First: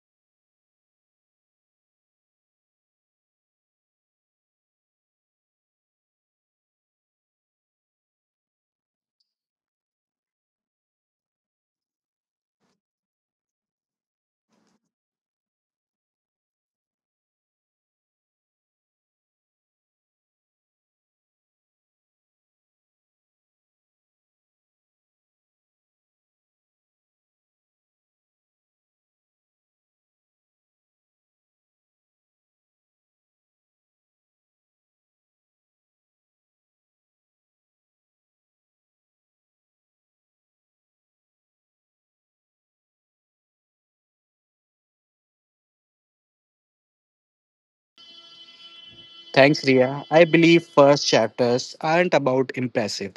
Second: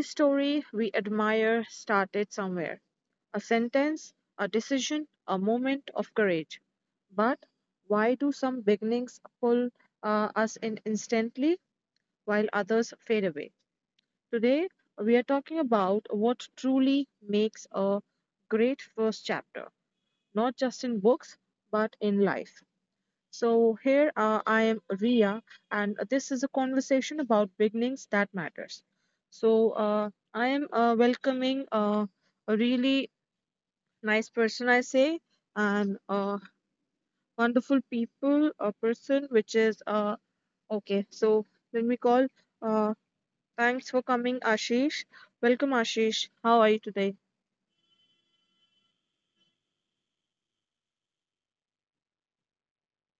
story we admire started somewhere, a sentence, a decision, a moment of courage. But why do some beginnings pull us in instantly while others fade away? Today, we are talking about what truly makes a great first chapter, not just in books, but in life. So here I am Ria, and this is a conversation about beginnings that matters. I am welcoming a really nice person, I say, and a wonderful people, a person which is okay. So let me call. Uh, Thanks for coming, Ashish. Welcome, Ashish. How are you today? Thanks, Ria. I believe first chapters aren't about impressive.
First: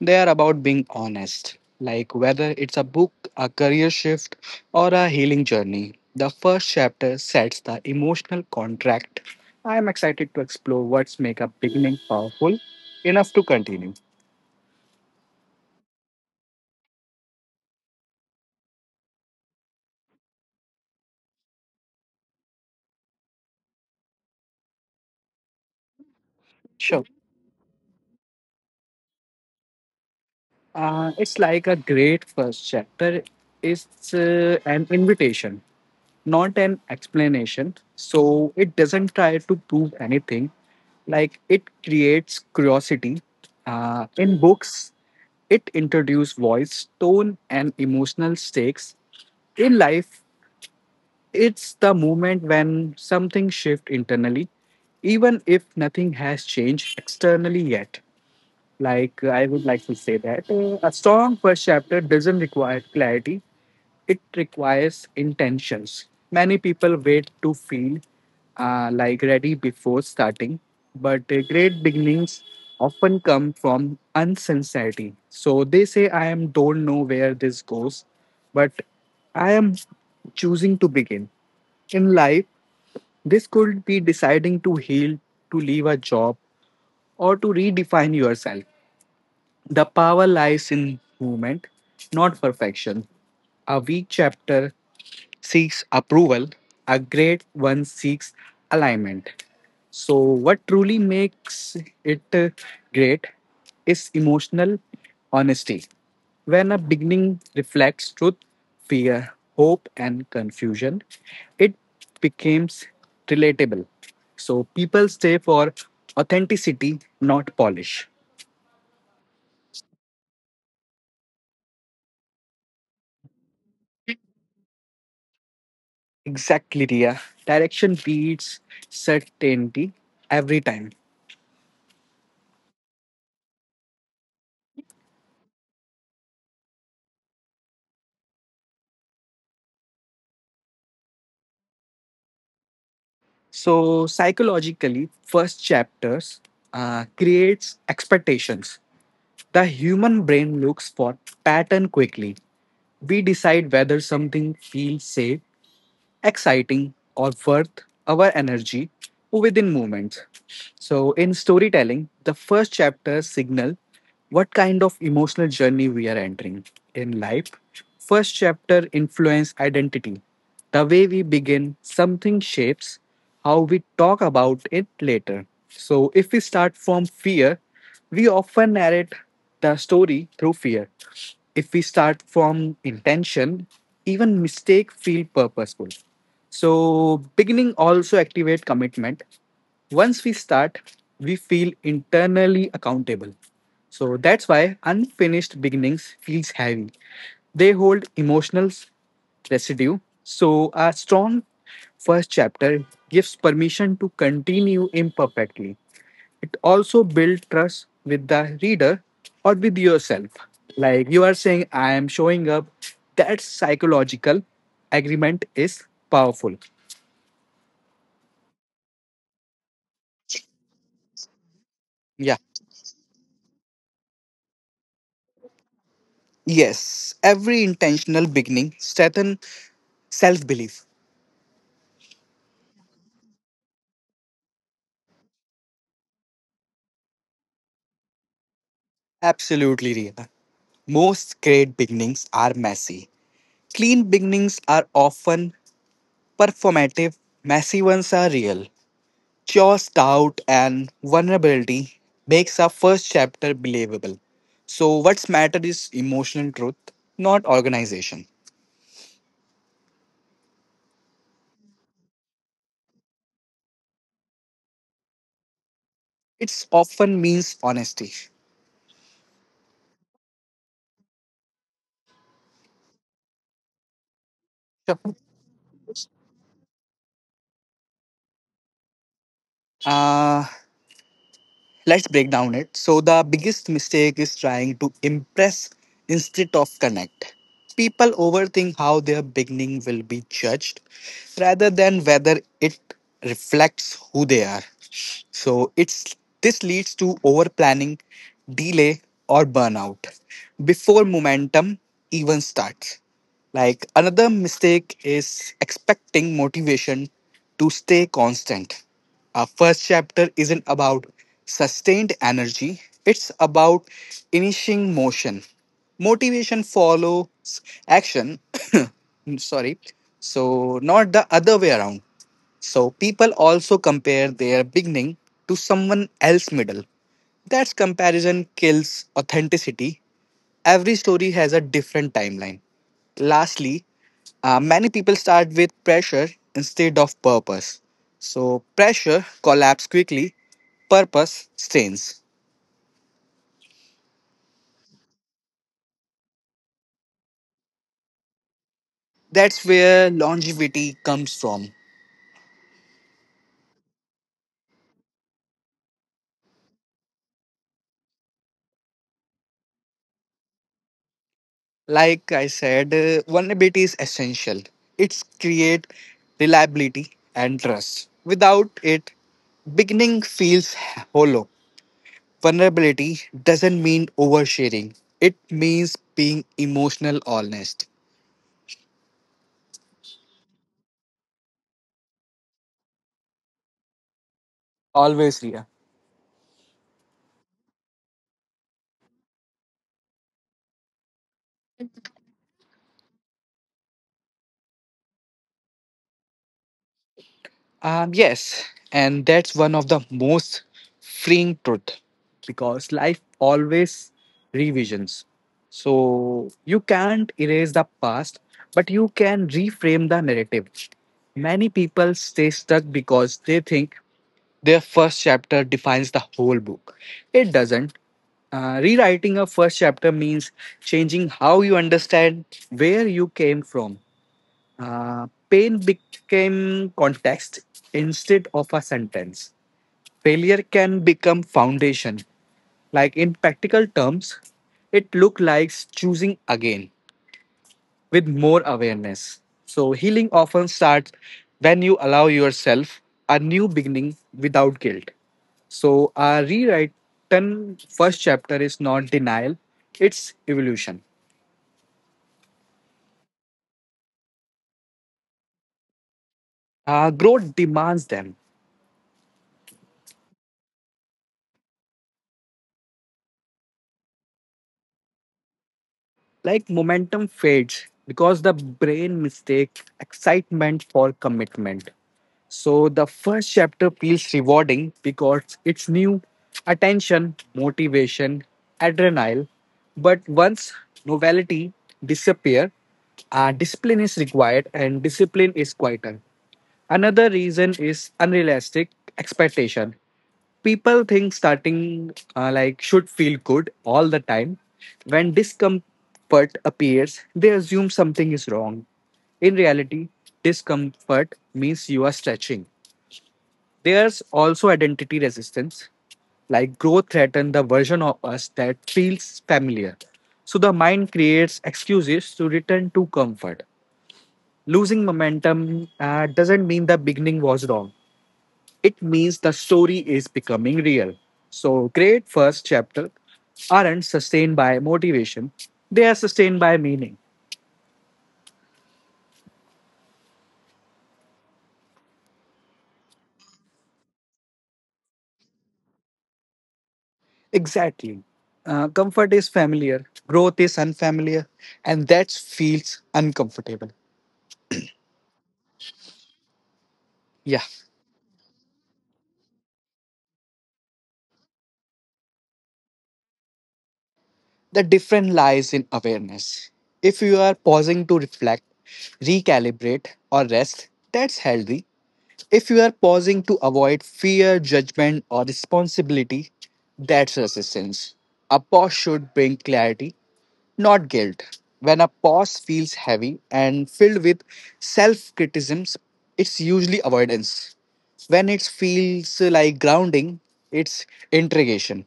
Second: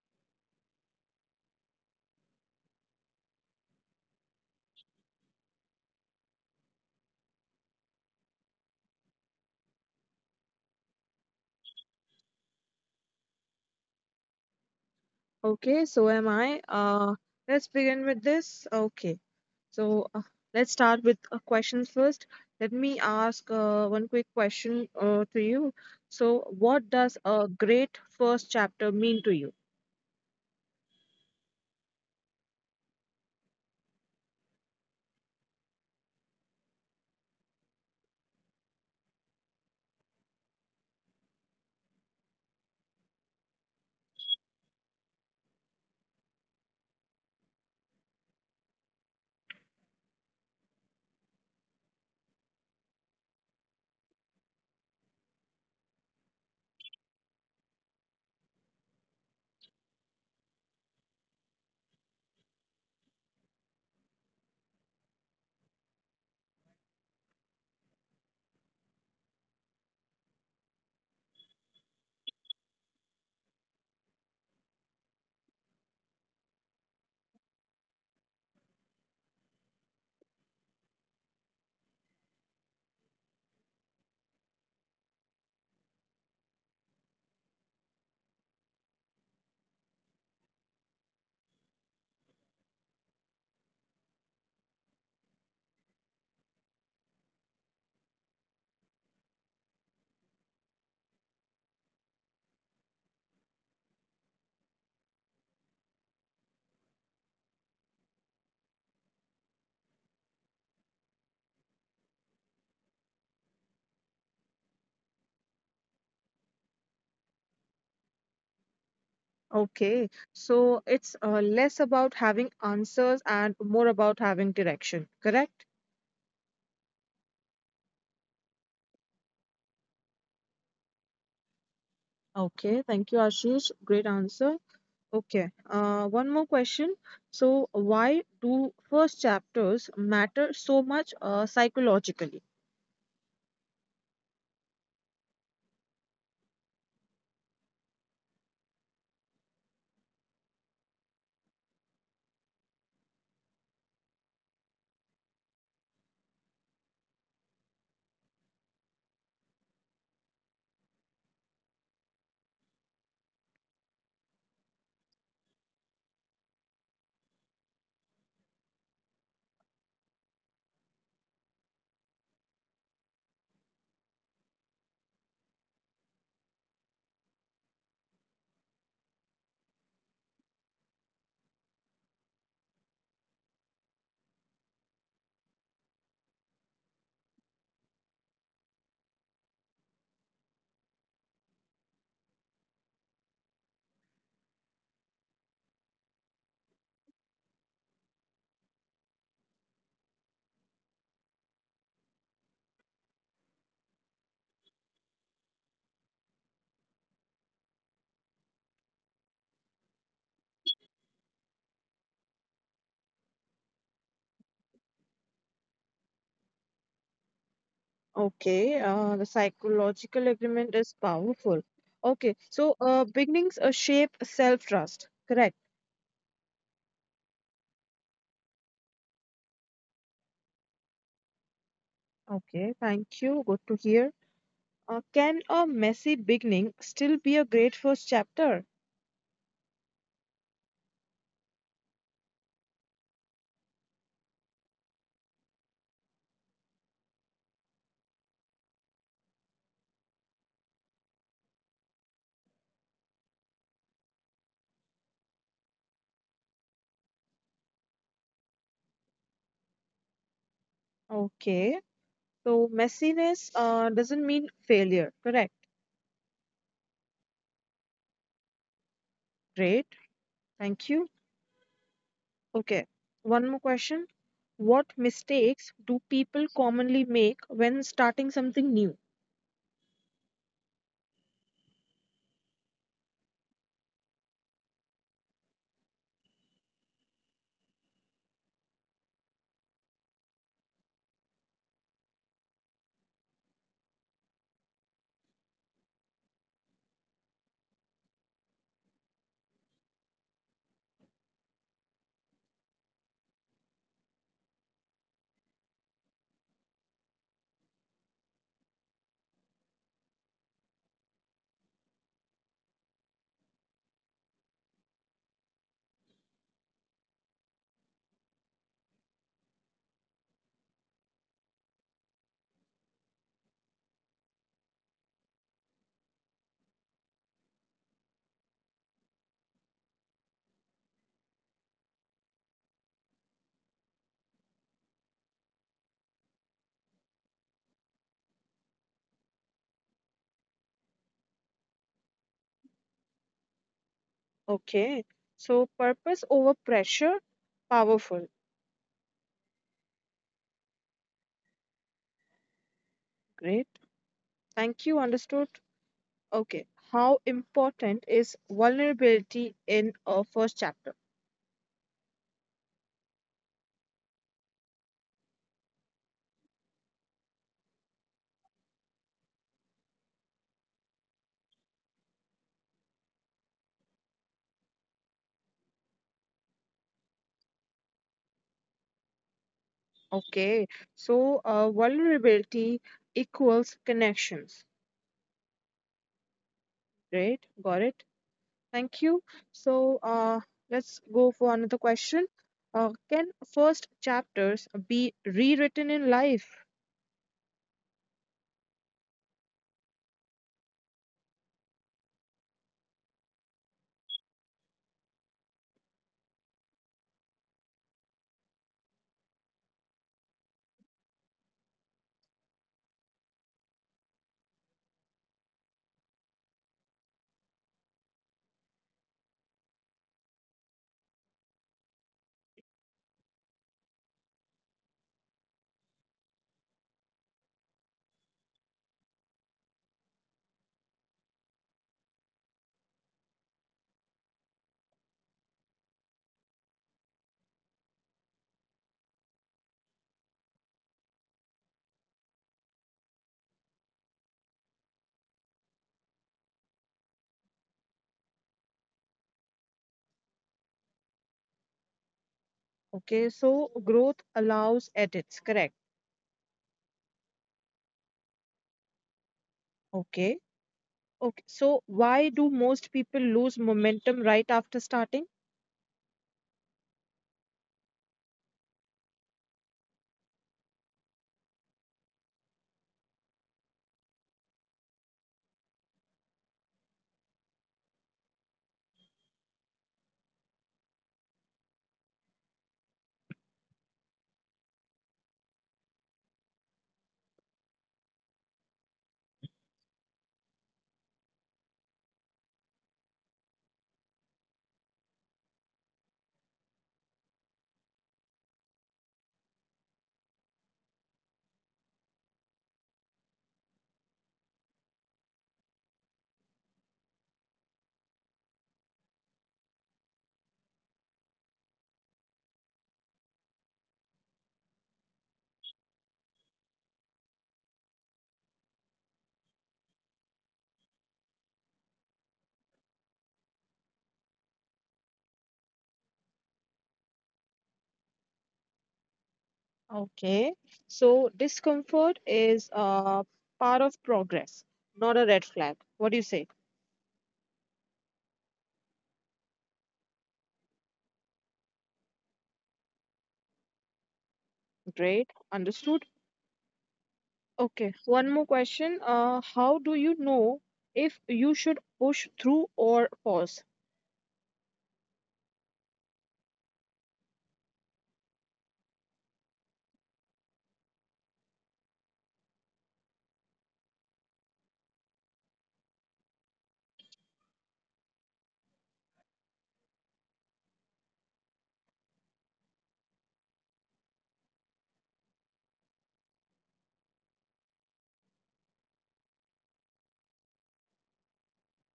They are about being honest. Like whether it's a book, a career shift, or a healing journey, the first chapter sets the emotional contract. I am excited to explore what's make a beginning powerful enough to continue. Okay, so am I. Let's begin with this. Okay, so let's start with questions first. Let me ask one quick question to you. So, what Sure. does a great first chapter mean to you? It's like a great first chapter. It's an invitation. Not an explanation. So it doesn't try to prove anything. Like it creates curiosity. In books, it introduces voice, tone, and emotional stakes. In life, it's the moment when something shifts internally, even if nothing has changed externally yet. Like, I would like to say that a strong first chapter doesn't require clarity, it requires intentions. Many people wait to feel like ready before starting, but great beginnings often come from unsincerity. So they say, I am don't know where this goes, but I am choosing to begin. In life, this could be deciding to heal, to leave a job, or to redefine yourself. The power lies in movement, not perfection. A weak chapter seeks approval, a great one seeks alignment. So, what truly makes it great is emotional honesty. When a beginning reflects truth, fear, hope, and confusion, it becomes relatable. So, people stay for authenticity, not polish. Okay, so it's less about having answers and more about having direction, correct? Exactly, Ria. Direction beats certainty every time. Okay, thank you, Ashish. Great answer. Okay, one more question. So, why do first chapters matter so much psychologically? So psychologically, first chapters creates expectations. The human brain looks for pattern quickly. We decide whether something feels safe exciting, or worth our energy within moments. So, in storytelling, the first chapter signal what kind of emotional journey we are entering in life. First chapter influence identity. The way we begin something shapes how we talk about it later. So, if we start from fear, we often narrate the story through fear. If we start from intention, even mistake feel purposeful. So beginning also activate commitment. Once we start, we feel internally accountable. So that's why unfinished beginnings feels heavy. They hold emotional residue. So a strong first chapter gives permission to continue imperfectly, it also builds trust with the reader or with yourself. Like you are saying, I am showing up. That psychological agreement is powerful. Okay, the psychological agreement is powerful. Yeah. Okay, so beginnings shape self-trust, correct? Yes. Every intentional beginning strengthens self belief. Okay, thank you. Good to hear. Can a messy beginning still be a great first chapter? Absolutely real. Most great beginnings are messy. Clean beginnings are often performative, messy ones are real. Chaos, doubt, and vulnerability makes our first chapter believable. So, what's matter is emotional truth, not organization. Okay, so messiness doesn't mean failure, correct? It's often means honesty. Great, thank you. Okay, one more question. What Sure. mistakes do people commonly make when starting something new? Uh, Let's break down it. So, the biggest mistake is trying to impress instead of connect. People overthink how their beginning will be judged rather than whether it reflects who they are. So, it's this leads to over planning, delay, or burnout before momentum even starts. Like another mistake is expecting motivation to stay constant. Our first chapter isn't about sustained energy, it's about initiating motion. Motivation follows action. Sorry. So, not the other way around. So, people also compare their beginning to someone else's middle. That's comparison kills authenticity. Every story has a different timeline. Lastly, many people start with pressure instead of purpose. So, pressure collapses quickly, purpose strains. Okay, so purpose over pressure, powerful. That's where longevity comes from. Great. Thank you. Understood. Okay, how important is vulnerability in a first chapter? Like I said, vulnerability is essential. It's create reliability and trust. Without it, beginning feels hollow. Vulnerability doesn't mean oversharing, it means being emotional honest. Okay, so vulnerability equals connections. Always, Ria. Great, got it. Thank you. So let's go for another question. Can first chapters be rewritten in life? Yes, and that's one of the most freeing truth because life always revisions. So you can't erase the past, but you can reframe the narrative. Many people stay stuck because they think their first chapter defines the whole book. It doesn't. Rewriting a first chapter means changing how you understand where you came from. Pain became context instead of a sentence. Failure can become foundation. Like in practical terms, it looks like choosing again with more awareness. So, healing often starts when you allow yourself a new beginning without guilt. So, our rewritten first chapter is not denial, it's evolution. Okay, so growth allows edits, correct. Growth demands them. Okay, okay. So why do most people lose momentum right after starting? Like momentum fades because the brain mistakes excitement for commitment. So the first chapter feels rewarding because it's new attention, motivation, adrenaline. But once novelty disappear, discipline is required and discipline is quieter. Another reason is unrealistic expectation, people think starting like should feel good all the time. When discomfort appears they assume something is wrong. In reality, discomfort means you are stretching. There's also identity resistance, like growth threatens the version of us that feels familiar, so the mind creates excuses to return to comfort. Losing momentum doesn't mean the beginning was wrong, it means the story is becoming real. So, great first chapter aren't sustained by motivation, they are sustained by meaning. Okay, so discomfort is part of progress, not a red flag. What do you say? Exactly. Comfort is familiar, growth is unfamiliar, and that feels uncomfortable. Great, understood. Yeah. Okay, one more question. How do you know if you should push through or pause? The difference lies in awareness. If you are pausing to reflect, recalibrate, or rest, that's healthy. If you are pausing to avoid fear, judgment, or responsibility, that's resistance. A pause should bring clarity, not guilt. When a pause feels heavy and filled with self criticisms, it's usually avoidance. When it feels like grounding, it's integration.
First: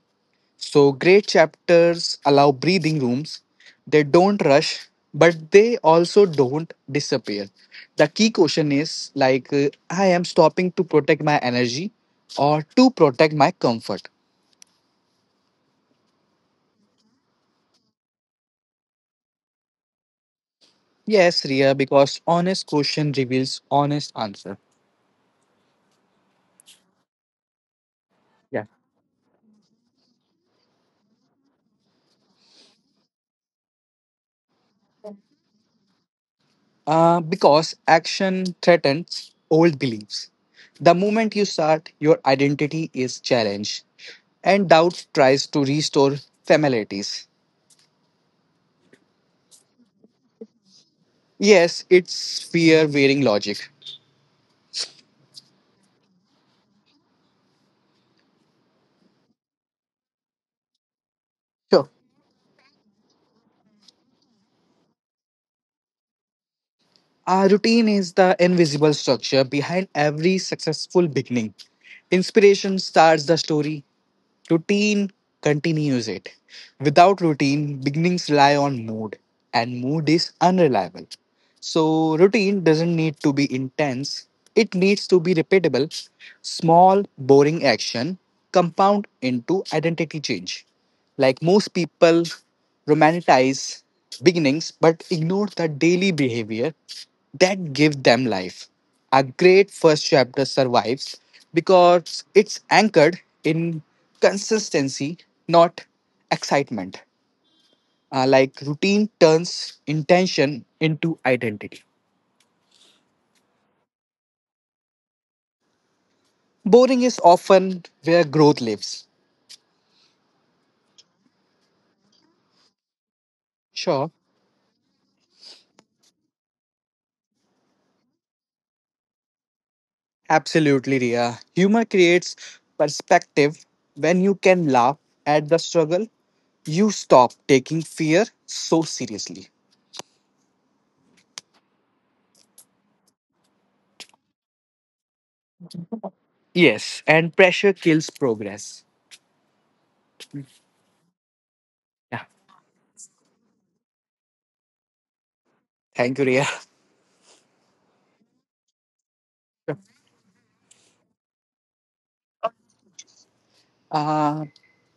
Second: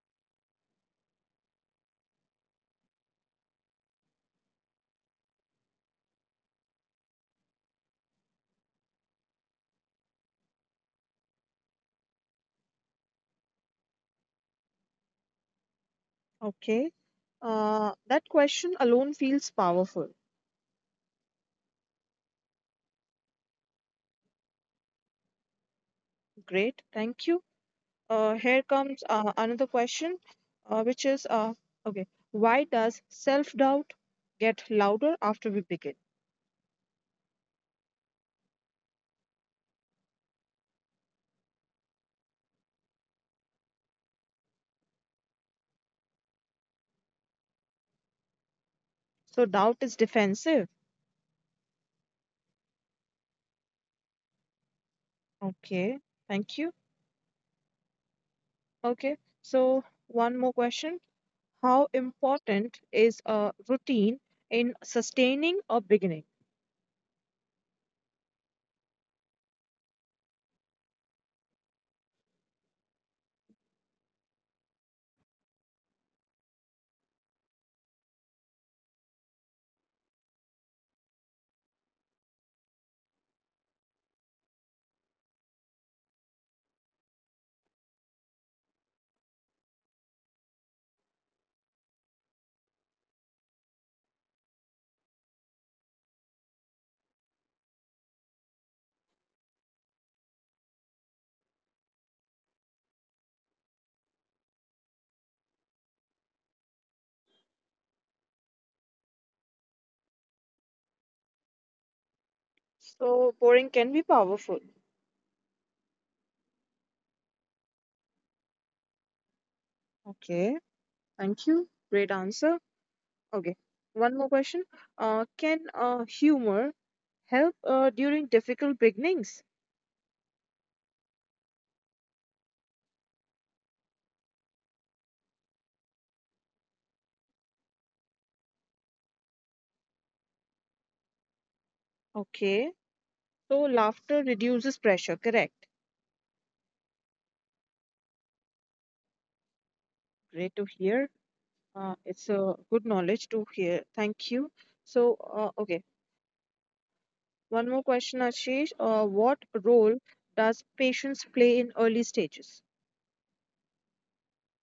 So, great chapters allow breathing rooms. They don't rush, but they also don't disappear. The key question is like, I am stopping to protect my energy or to protect my comfort. Okay, that question alone feels powerful. Yes, Ria, because honest question reveals honest answer. Great, thank you. Here Yeah. comes another question, which is okay, why does self doubt get louder after we begin? Because action threatens old beliefs. The moment you start, your identity is challenged, and doubt tries to restore familiarities. So, doubt is defensive. Yes, it's fear wearing logic. Okay, thank you. Okay, so one more question. Sure. How important is a routine in sustaining a beginning? Our routine is the invisible structure behind every successful beginning. Inspiration starts the story, routine continues it. Without routine, beginnings rely on mood, and mood is unreliable. So, routine doesn't need to be intense, it needs to be repeatable. Small, boring action compound into identity change. Like most people romanticize beginnings but ignore the daily behavior that give them life. A great first chapter survives because it's anchored in consistency, not excitement. Like routine turns intention into identity. So, boring can be powerful. Boring is often where growth lives. Okay, thank you. Great answer. Okay, Sure. one more question. Can humor help during difficult beginnings? Absolutely, Ria. Humor creates perspective. When you can laugh at the struggle, you stop taking fear so seriously. Okay, so laughter reduces pressure, correct? Yes, and pressure kills progress. Great to hear. Yeah. It's a good knowledge to hear. Thank you. So Thank you, Ria. one more question, Ashish. What role does patience play in early stages? Uh,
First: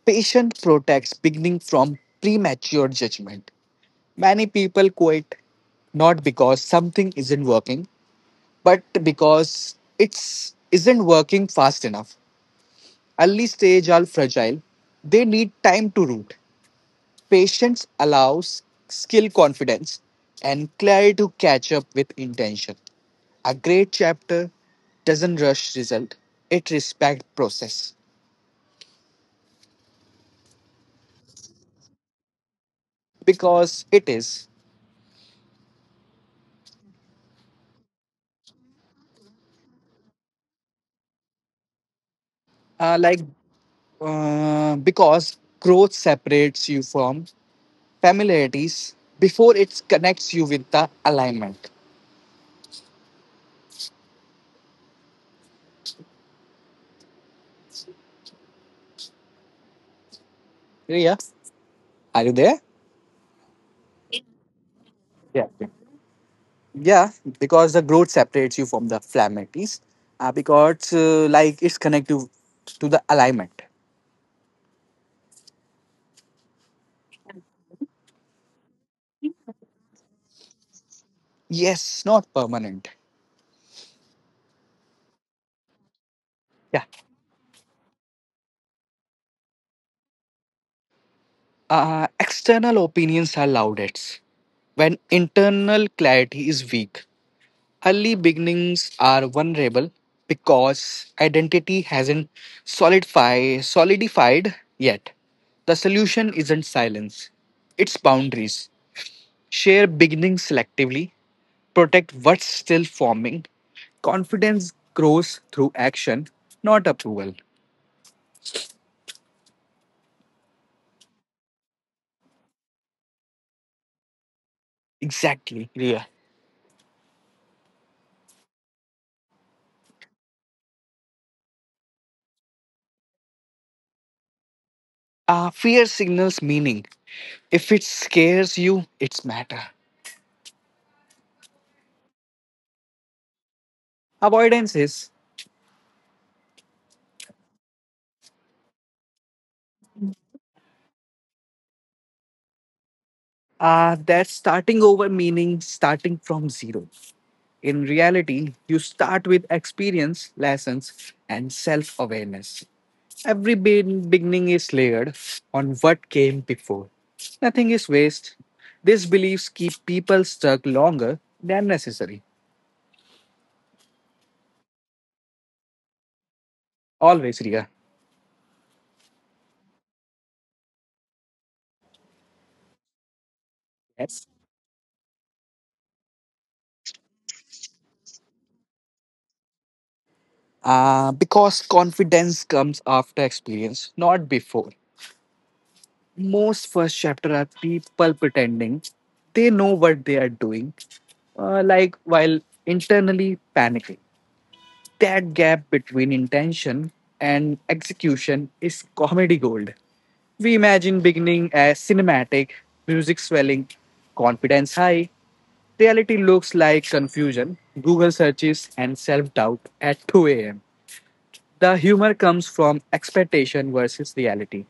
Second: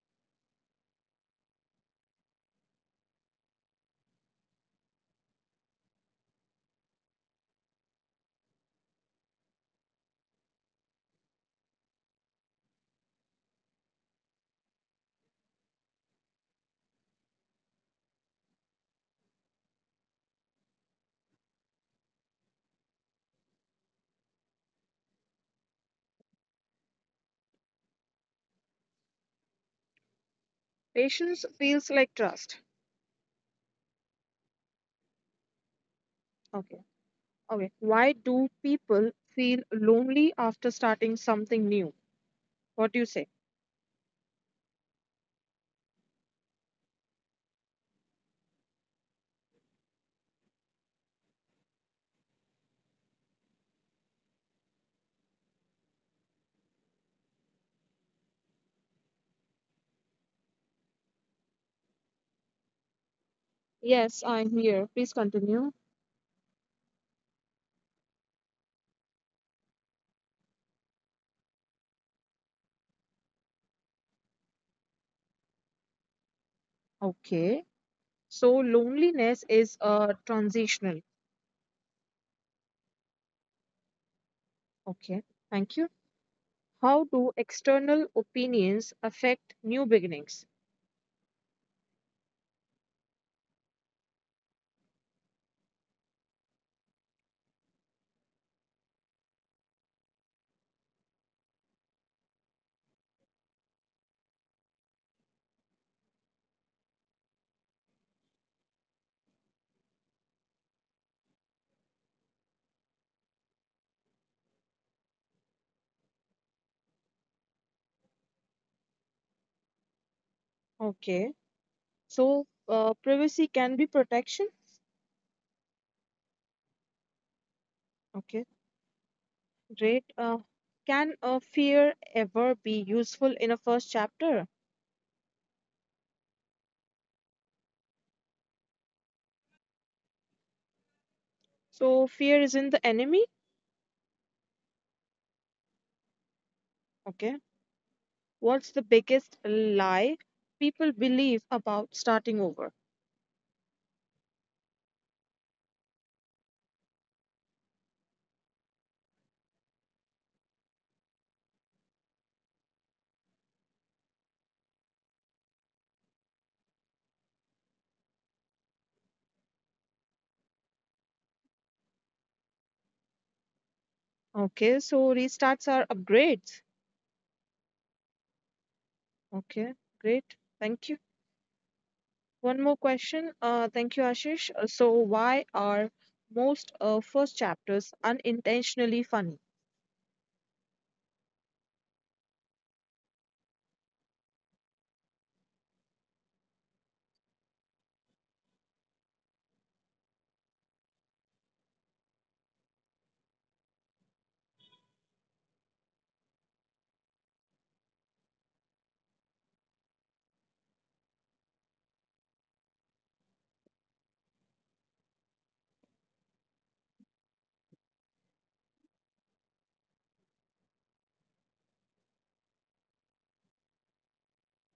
patient protects beginning from premature judgment. Many people quit not because something isn't working, but because it's isn't working fast enough. Early stage are fragile. They need time to root. Patience allows skill, confidence, and clarity to catch up with intention. A great chapter doesn't rush result; it respects process Patience feels like trust. because it is Okay, okay. Why do people feel lonely after starting something new? What do uh, you say? like because growth separates you from familiarities before it connects you with the alignment. Yeah, are you there? Yes, I'm here. Please Yeah. continue. Yeah, because the growth separates you from the flammates, because like it's connected to the alignment. Okay, so loneliness is transitional. Yes, not permanent. Okay, thank you. Yeah. How do external opinions affect new beginnings? External opinions are loudest when internal clarity is weak. Early beginnings are vulnerable because identity hasn't solidified yet. The solution isn't silence, it's boundaries. Share beginnings selectively, protect what's still forming. Confidence grows through action, not approval. Okay, so privacy can be protection. Exactly, Ria. Okay, great. Can a fear ever be useful in a first chapter? Fear signals meaning. If it scares you, it's matter. So, fear isn't the enemy. Avoidance is Okay, what's the biggest lie people believe about starting over? That starting over meaning starting from zero. In reality, you start with experience, lessons, and self awareness. Beginning is layered on what came before. Nothing is waste. These beliefs keep people stuck longer than necessary. Okay, so restarts are upgrades. Always, Ria. Okay, great. Thank you. One more question. Thank you, Yes. Ashish. So why are most first chapters unintentionally funny? Because confidence comes after experience, not before. Most first chapter are people pretending they know what they are doing, while internally panicking. That gap between intention and execution is comedy gold. We imagine beginning as cinematic, music swelling, confidence high. Reality looks like confusion, Google searches, and self doubt at 2 a.m. The humor comes from expectation versus reality.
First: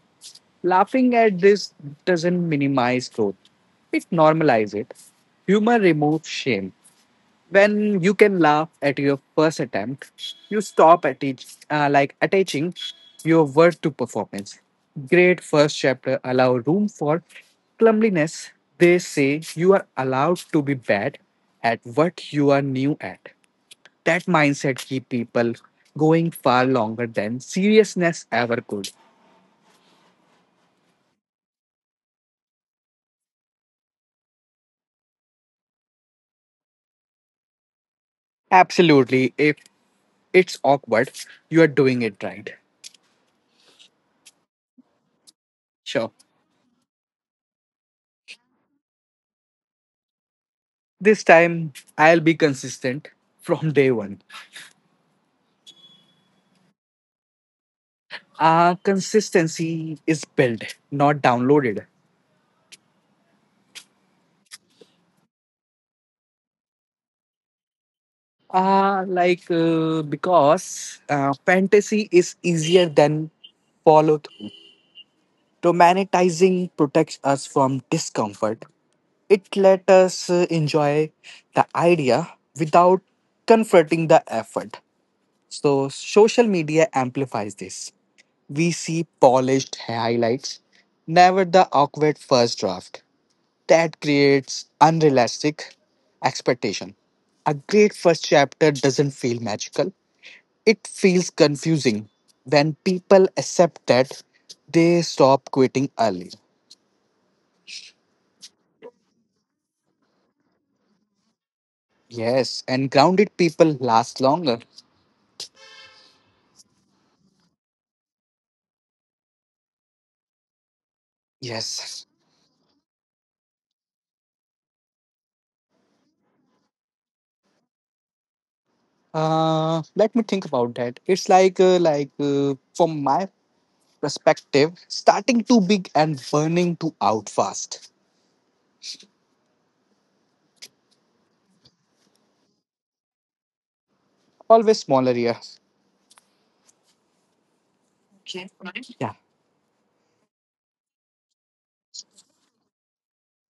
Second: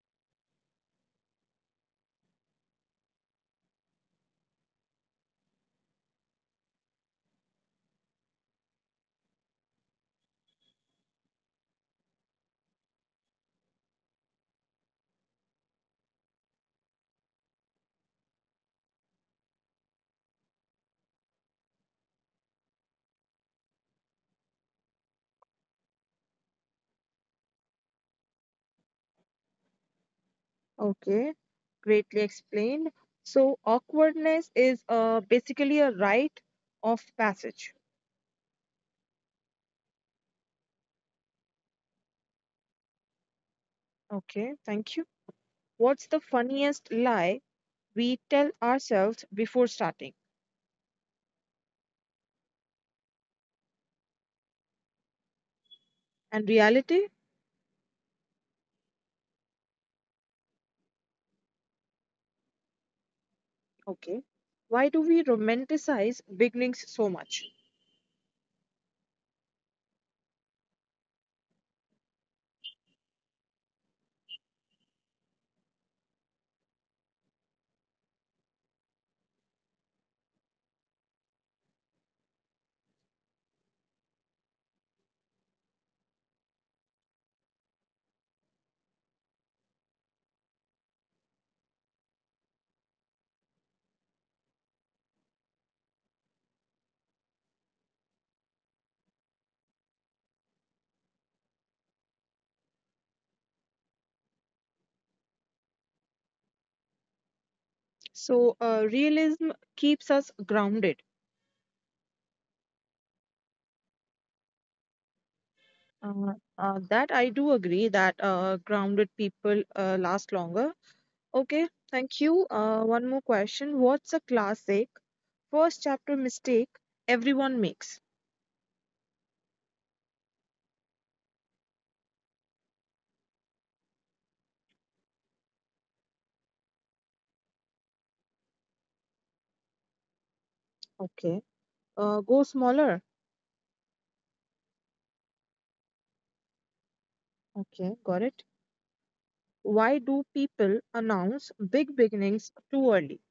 Laughing at this doesn't minimize growth, it normalizes it. Humor removes shame. When you can laugh at your first attempt you stop at each, like attaching your worth to performance. Great first chapter allow room for clumsiness, they say you are allowed to be bad at what you are new at. That mindset keep people going far longer than seriousness ever could. Okay, greatly explained. So, awkwardness is basically a rite of passage. Absolutely, if it's awkward you are doing it right. Okay, thank you. What's Sure. the funniest lie we tell ourselves before starting? This time I'll be consistent from day one. And reality? Consistency is built, not downloaded. Okay. Why do we romanticize beginnings so much? Like because Fantasy is easier than follow through. Romanticizing protects us from discomfort. It let us enjoy the idea without confronting the effort. So social media amplifies this. We see polished highlights, never the awkward first draft. That creates unrealistic expectation. A great first chapter doesn't feel magical. It feels confusing. When people accept that they stop quitting early. So, realism keeps us grounded. Yes, and grounded people last longer. That I do agree that grounded people last longer. Okay, Yes. thank you. One more question. What's a classic first chapter mistake everyone makes? Let me think about that. It's like from my perspective, starting too big and burning too out fast. Okay, go smaller. Always smaller here. Okay, got it. Yeah. Why do people announce big beginnings too early?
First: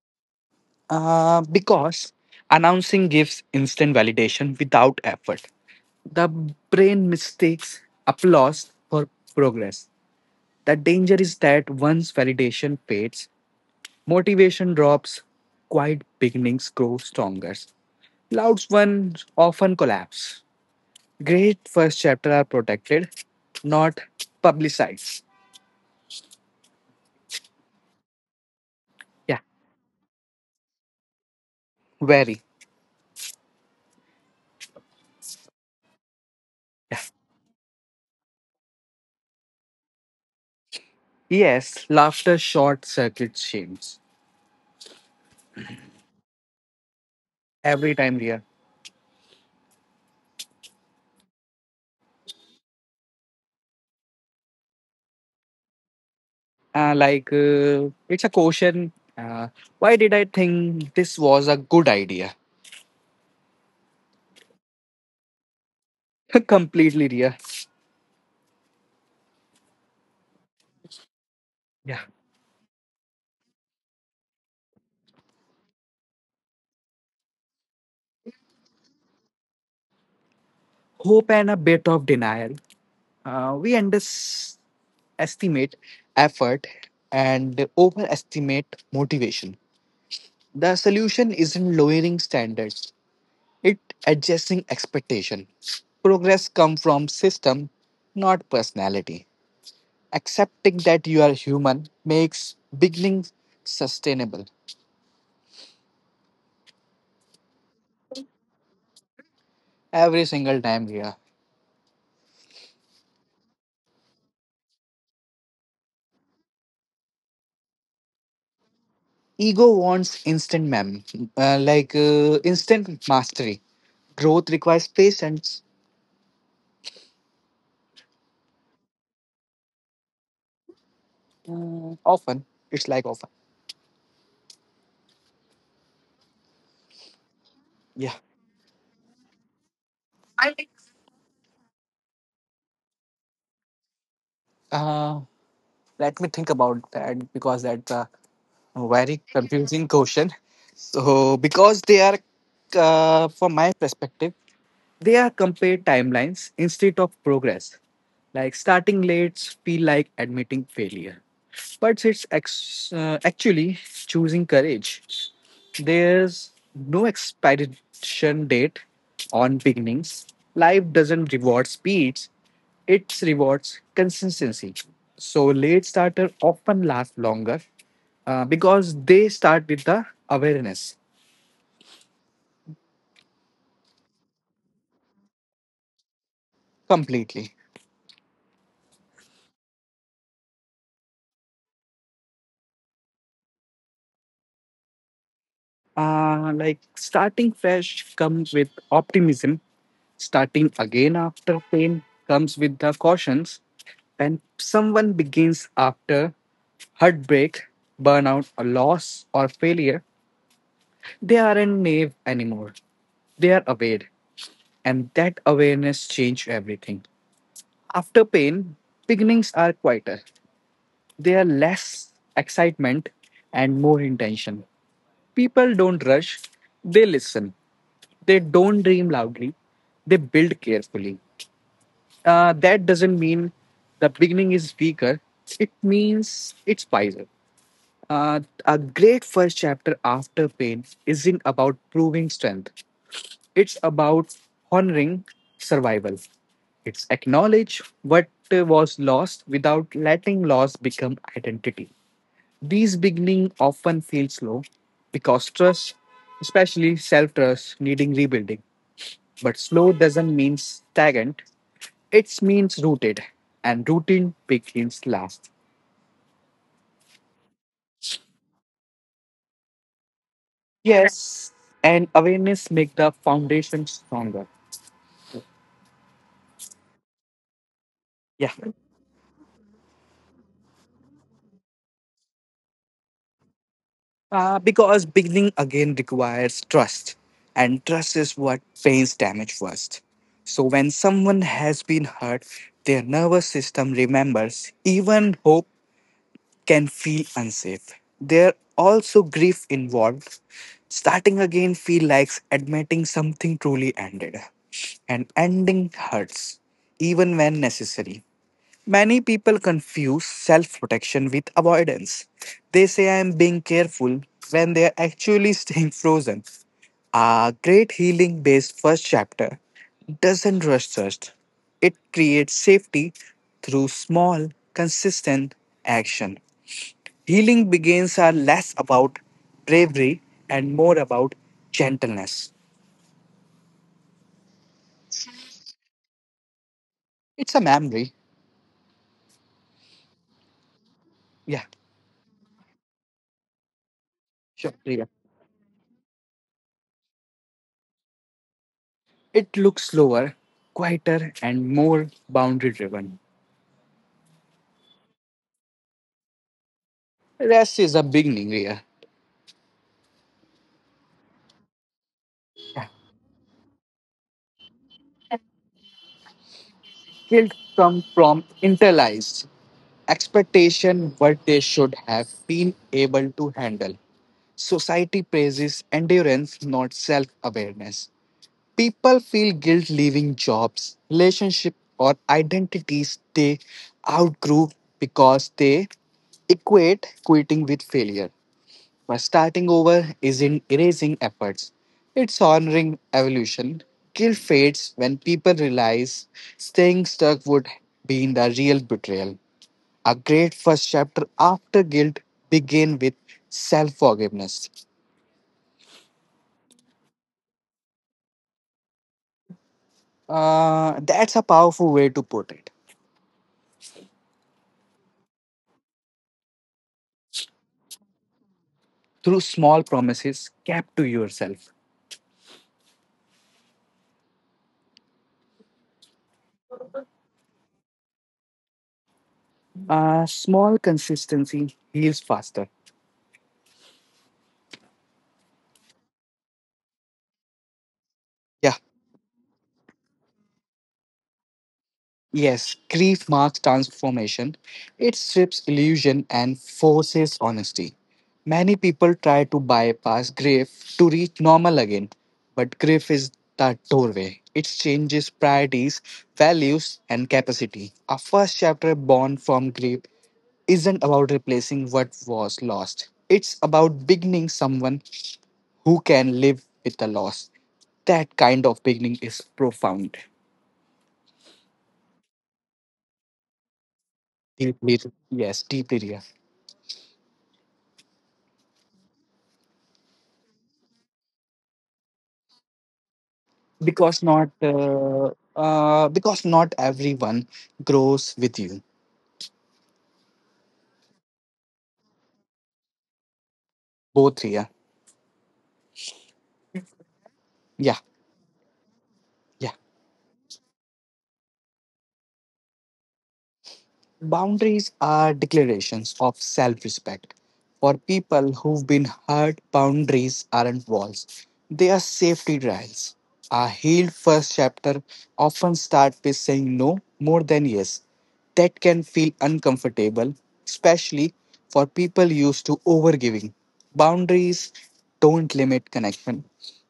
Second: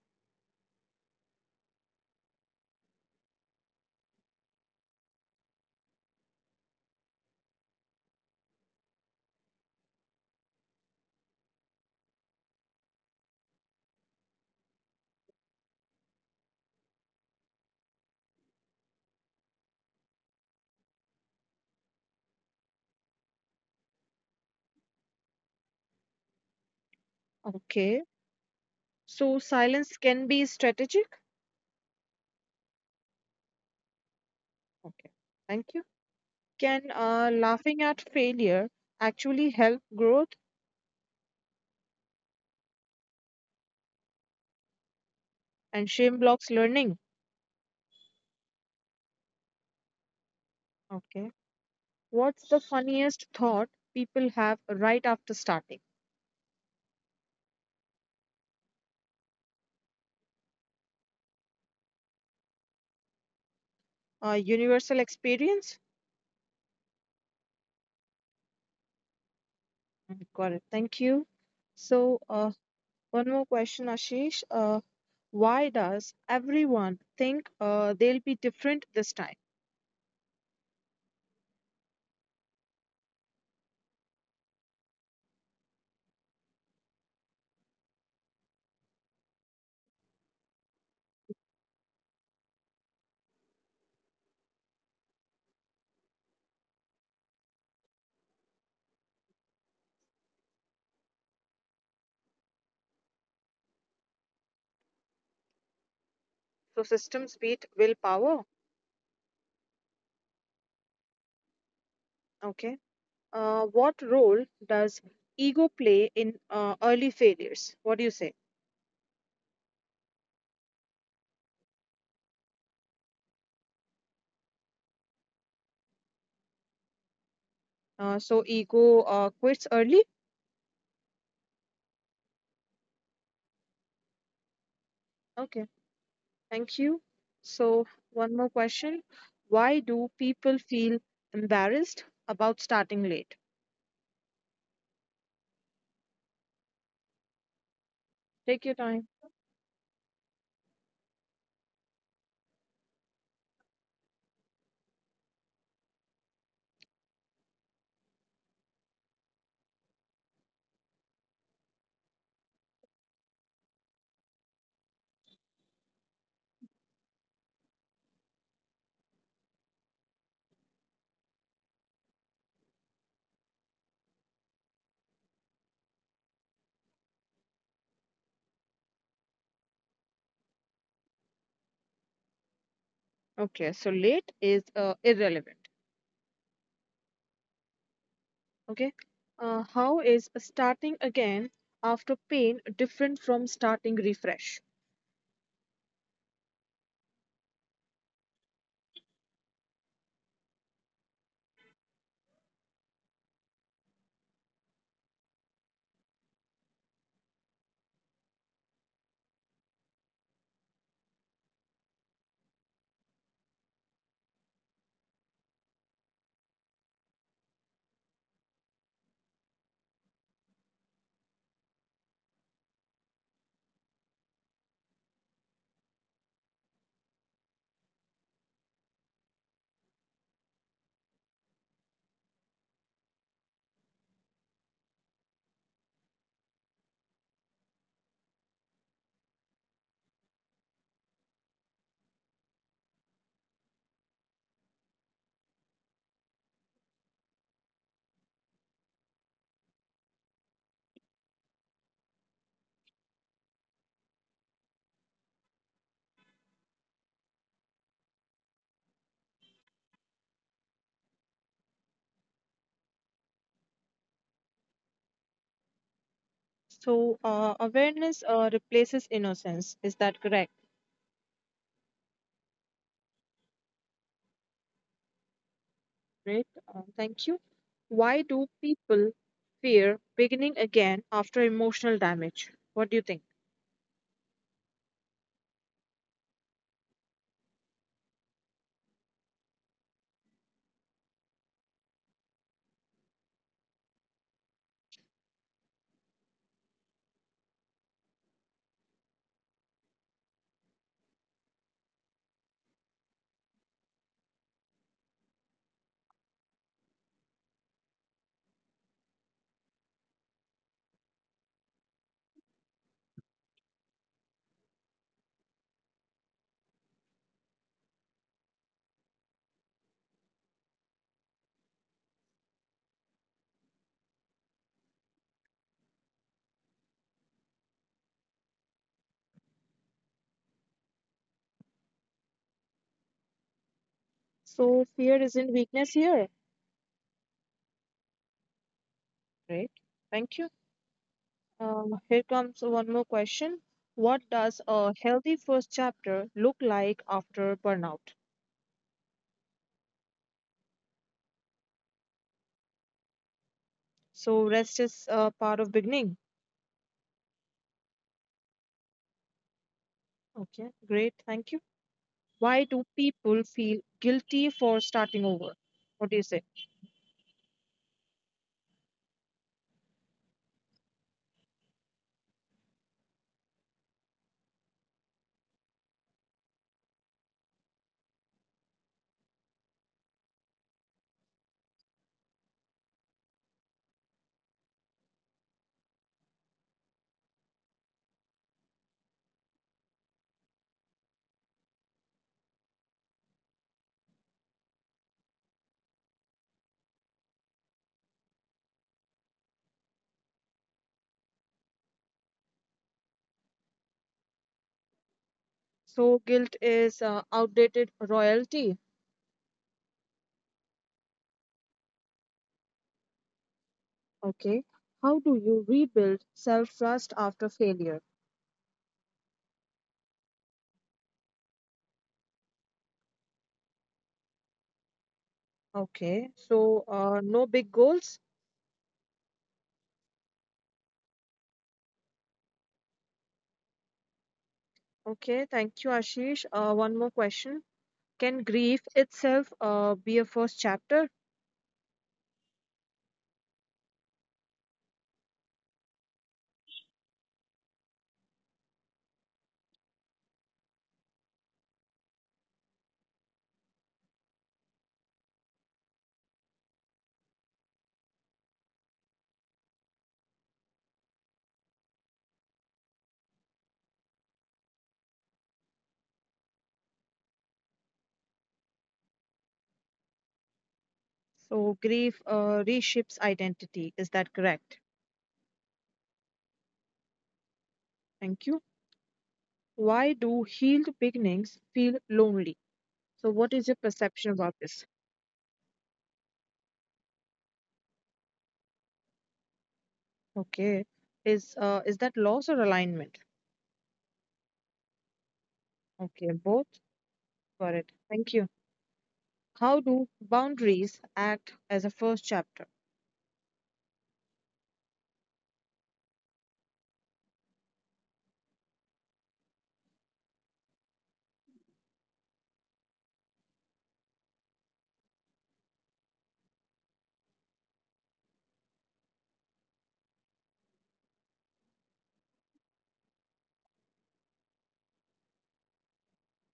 Because announcing gives instant validation without effort. The brain mistakes applause for progress. The danger is that once validation fades, motivation drops, quiet beginnings grow stronger. Loud ones often collapse. Great first chapter are protected, not publicized. Okay, Yeah, so silence can be strategic. very. Okay, thank you. Can laughing at failure actually help growth Yes, laughter short circuits shames. and shame blocks learning? Every time. Okay. What's the funniest thought people have right after starting? It's a question. Uh, why did I think this was a good idea? A universal experience? Completely real. Got it. Thank you. Yeah. So one more question, Ashish. Why does everyone think they'll be different this time? Hope and a bit of denial. We underestimate effort and overestimate motivation. The solution isn't lowering standards, it adjusting expectation. Progress come from system, not personality. Accepting that you are human makes beginning sustainable. So, systems beat willpower. Every single time, yeah. Okay. What role does ego play in early failures? What do you say? Ego wants instant mem, like instant mastery. Growth requires patience. So, ego quits early? Mm, often, it's like often. Okay. Thank you. So, Yeah. one more question. Why do people feel embarrassed about starting late? Uh, Let me think about that because that's a Take your very time. confusing question. So, because they are, from my perspective, they are compared timelines instead of progress. Like starting late feel like admitting failure, but it's actually choosing courage. There's no expiration date on beginnings. Life doesn't reward speeds, it rewards consistency. So late starter often last longer because they start with the awareness Okay, so late is irrelevant. completely. Okay. How is starting again after pain different from starting refresh? Like starting fresh comes with optimism. Starting again after pain comes with the cautions. And someone begins after heartbreak, burnout, or loss or failure, they aren't naive anymore. They are aware. And that awareness changed everything. After pain, beginnings are quieter. They are less excitement and more intention. People don't rush, they listen. They don't dream loudly, they build carefully. That doesn't mean the beginning is weaker, it means it's wiser. Uh, a great first chapter after pain isn't about proving strength, it's about honoring survival. It's acknowledge what was lost without letting loss become identity. These beginning often feel slow because trust, especially self-trust, needing rebuilding. But slow doesn't mean stagnant. It means rooted, and rooted begins last. So, awareness replaces innocence. Is that correct? Yes, and awareness make the foundation stronger. Great. Thank you. Yeah, Why do people fear beginning again after emotional damage? What do you think? Because beginning again requires trust, and trust is what pains damage first. So when someone has been hurt, their nervous system remembers. Even hope can feel unsafe. There also grief involved. Starting again feel like admitting something truly ended, and ending hurts, even when necessary. Many people confuse self protection with avoidance. They say I am being careful when they are actually staying frozen. A great healing based first chapter doesn't rush search, it creates safety through small, consistent action. Healing begins are less about bravery and more about gentleness. So fear isn't weakness here. It's a memory. Great. Thank you. Yeah, Here comes one more question. What sure. does Priya. a healthy first chapter look like after burnout? It looks slower, quieter, and more boundary driven. So rest is part of beginning. Rest is a beginning, Ria. Okay, great. Thank you. Why do people feel guilty for starting over? What do you say? Guilt comes from internalized expectation what they should have been able to handle. Society praises endurance, not self awareness. People feel guilt leaving jobs, relationships, or identities they outgrew because they equate quitting with failure. My starting over isn't erasing efforts, it's honoring evolution. Guilt fades when people realize staying stuck would be the real betrayal. A great first chapter after guilt begin with self-forgiveness. So guilt is outdated royalty. That's a powerful way to put it. Okay. How do you rebuild self-trust after failure? Through small promises kept to yourself. Okay. So no big goals. Small consistency heals faster. Okay. Thank you, Ashish. One more question. Yeah. Can grief itself be a first chapter? Yes, grief marks transformation. It strips illusion and forces honesty. Many people try to bypass grief to reach normal again, but grief is the doorway. It changes priorities, values, and capacity. Our first chapter, Born from Grief, isn't about replacing what was lost, it's about beginning someone who can live with the loss. That kind of beginning is profound. So, grief reshapes identity. Is that Deeply, correct? yes, deeply real. Thank you. Why do healed beginnings feel lonely? So, what is your because not perception about this? uh, because not everyone grows with you. Okay. Is that loss or alignment? Both here. Okay, both. Yeah, Got it. Thank you. yeah. How do boundaries act as a first chapter? Boundaries are declarations of self-respect. For people who've been hurt, boundaries aren't walls, they are safety trials. A healed first chapter often starts with saying no more than yes. That can feel uncomfortable, especially for people used to overgiving. Boundaries don't limit connection,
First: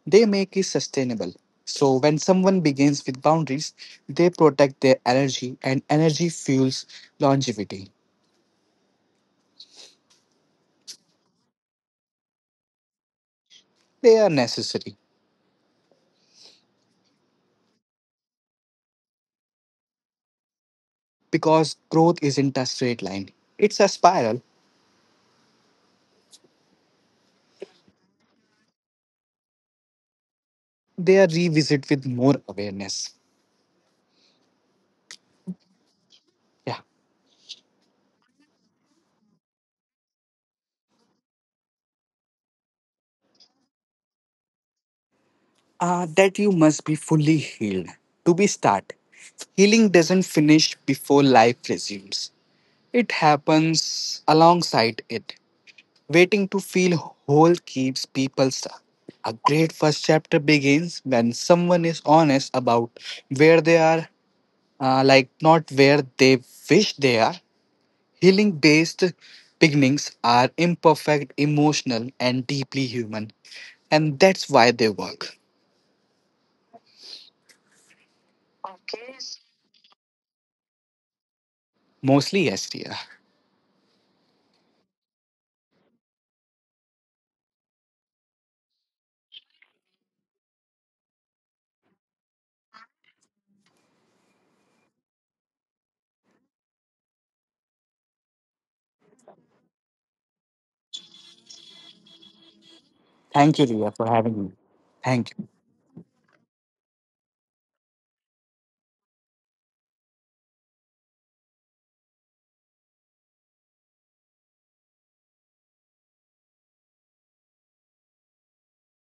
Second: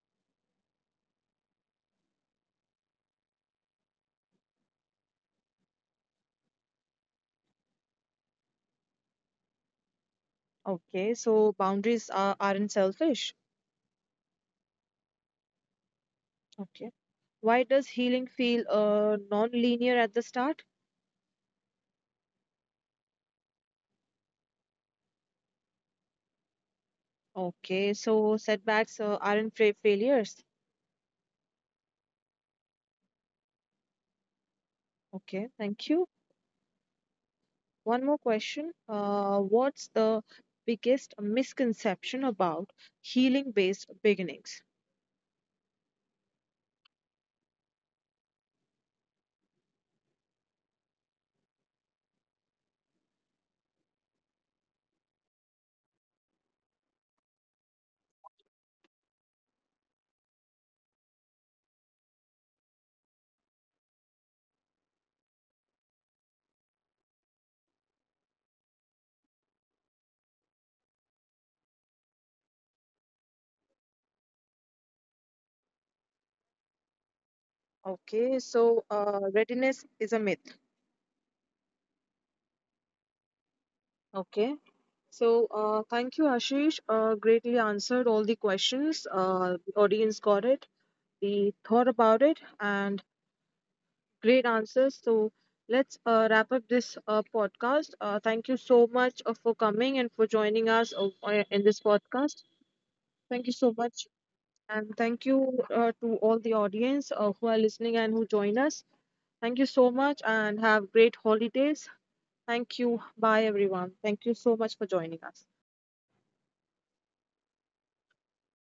they make it sustainable. So, when someone begins with boundaries, they protect their energy, and energy fuels longevity. Okay, so aren't selfish. They are necessary Okay. Why does healing feel non linear at the start? because growth isn't a straight line, it's a spiral. Okay, so setbacks aren't fa- failures. They are revisited with more awareness. Okay, thank you. Yeah. One more question. What's the biggest misconception about healing-based beginnings? That you must be fully healed. To be start, healing doesn't finish before life resumes. It happens alongside it. Waiting to feel whole keeps people stuck. A great first chapter begins when someone is honest about where they are, not where they wish they are. Healing based beginnings are imperfect, emotional, and deeply human. And that's why they work. Okay, so readiness is a myth. Mostly, yes, dear. Okay, so thank you, Ashish. Greatly answered all the questions. The audience got it. They thought about it, and great answers. So let's wrap up this podcast. Thank you so much for coming and for joining us in this podcast. Thank you, Thank you Ria, so for much. having me. And Thank you. thank you to all the audience who are listening and who join us. Thank you so much and have great holidays. Thank you. Bye, everyone. Thank you so much for joining us.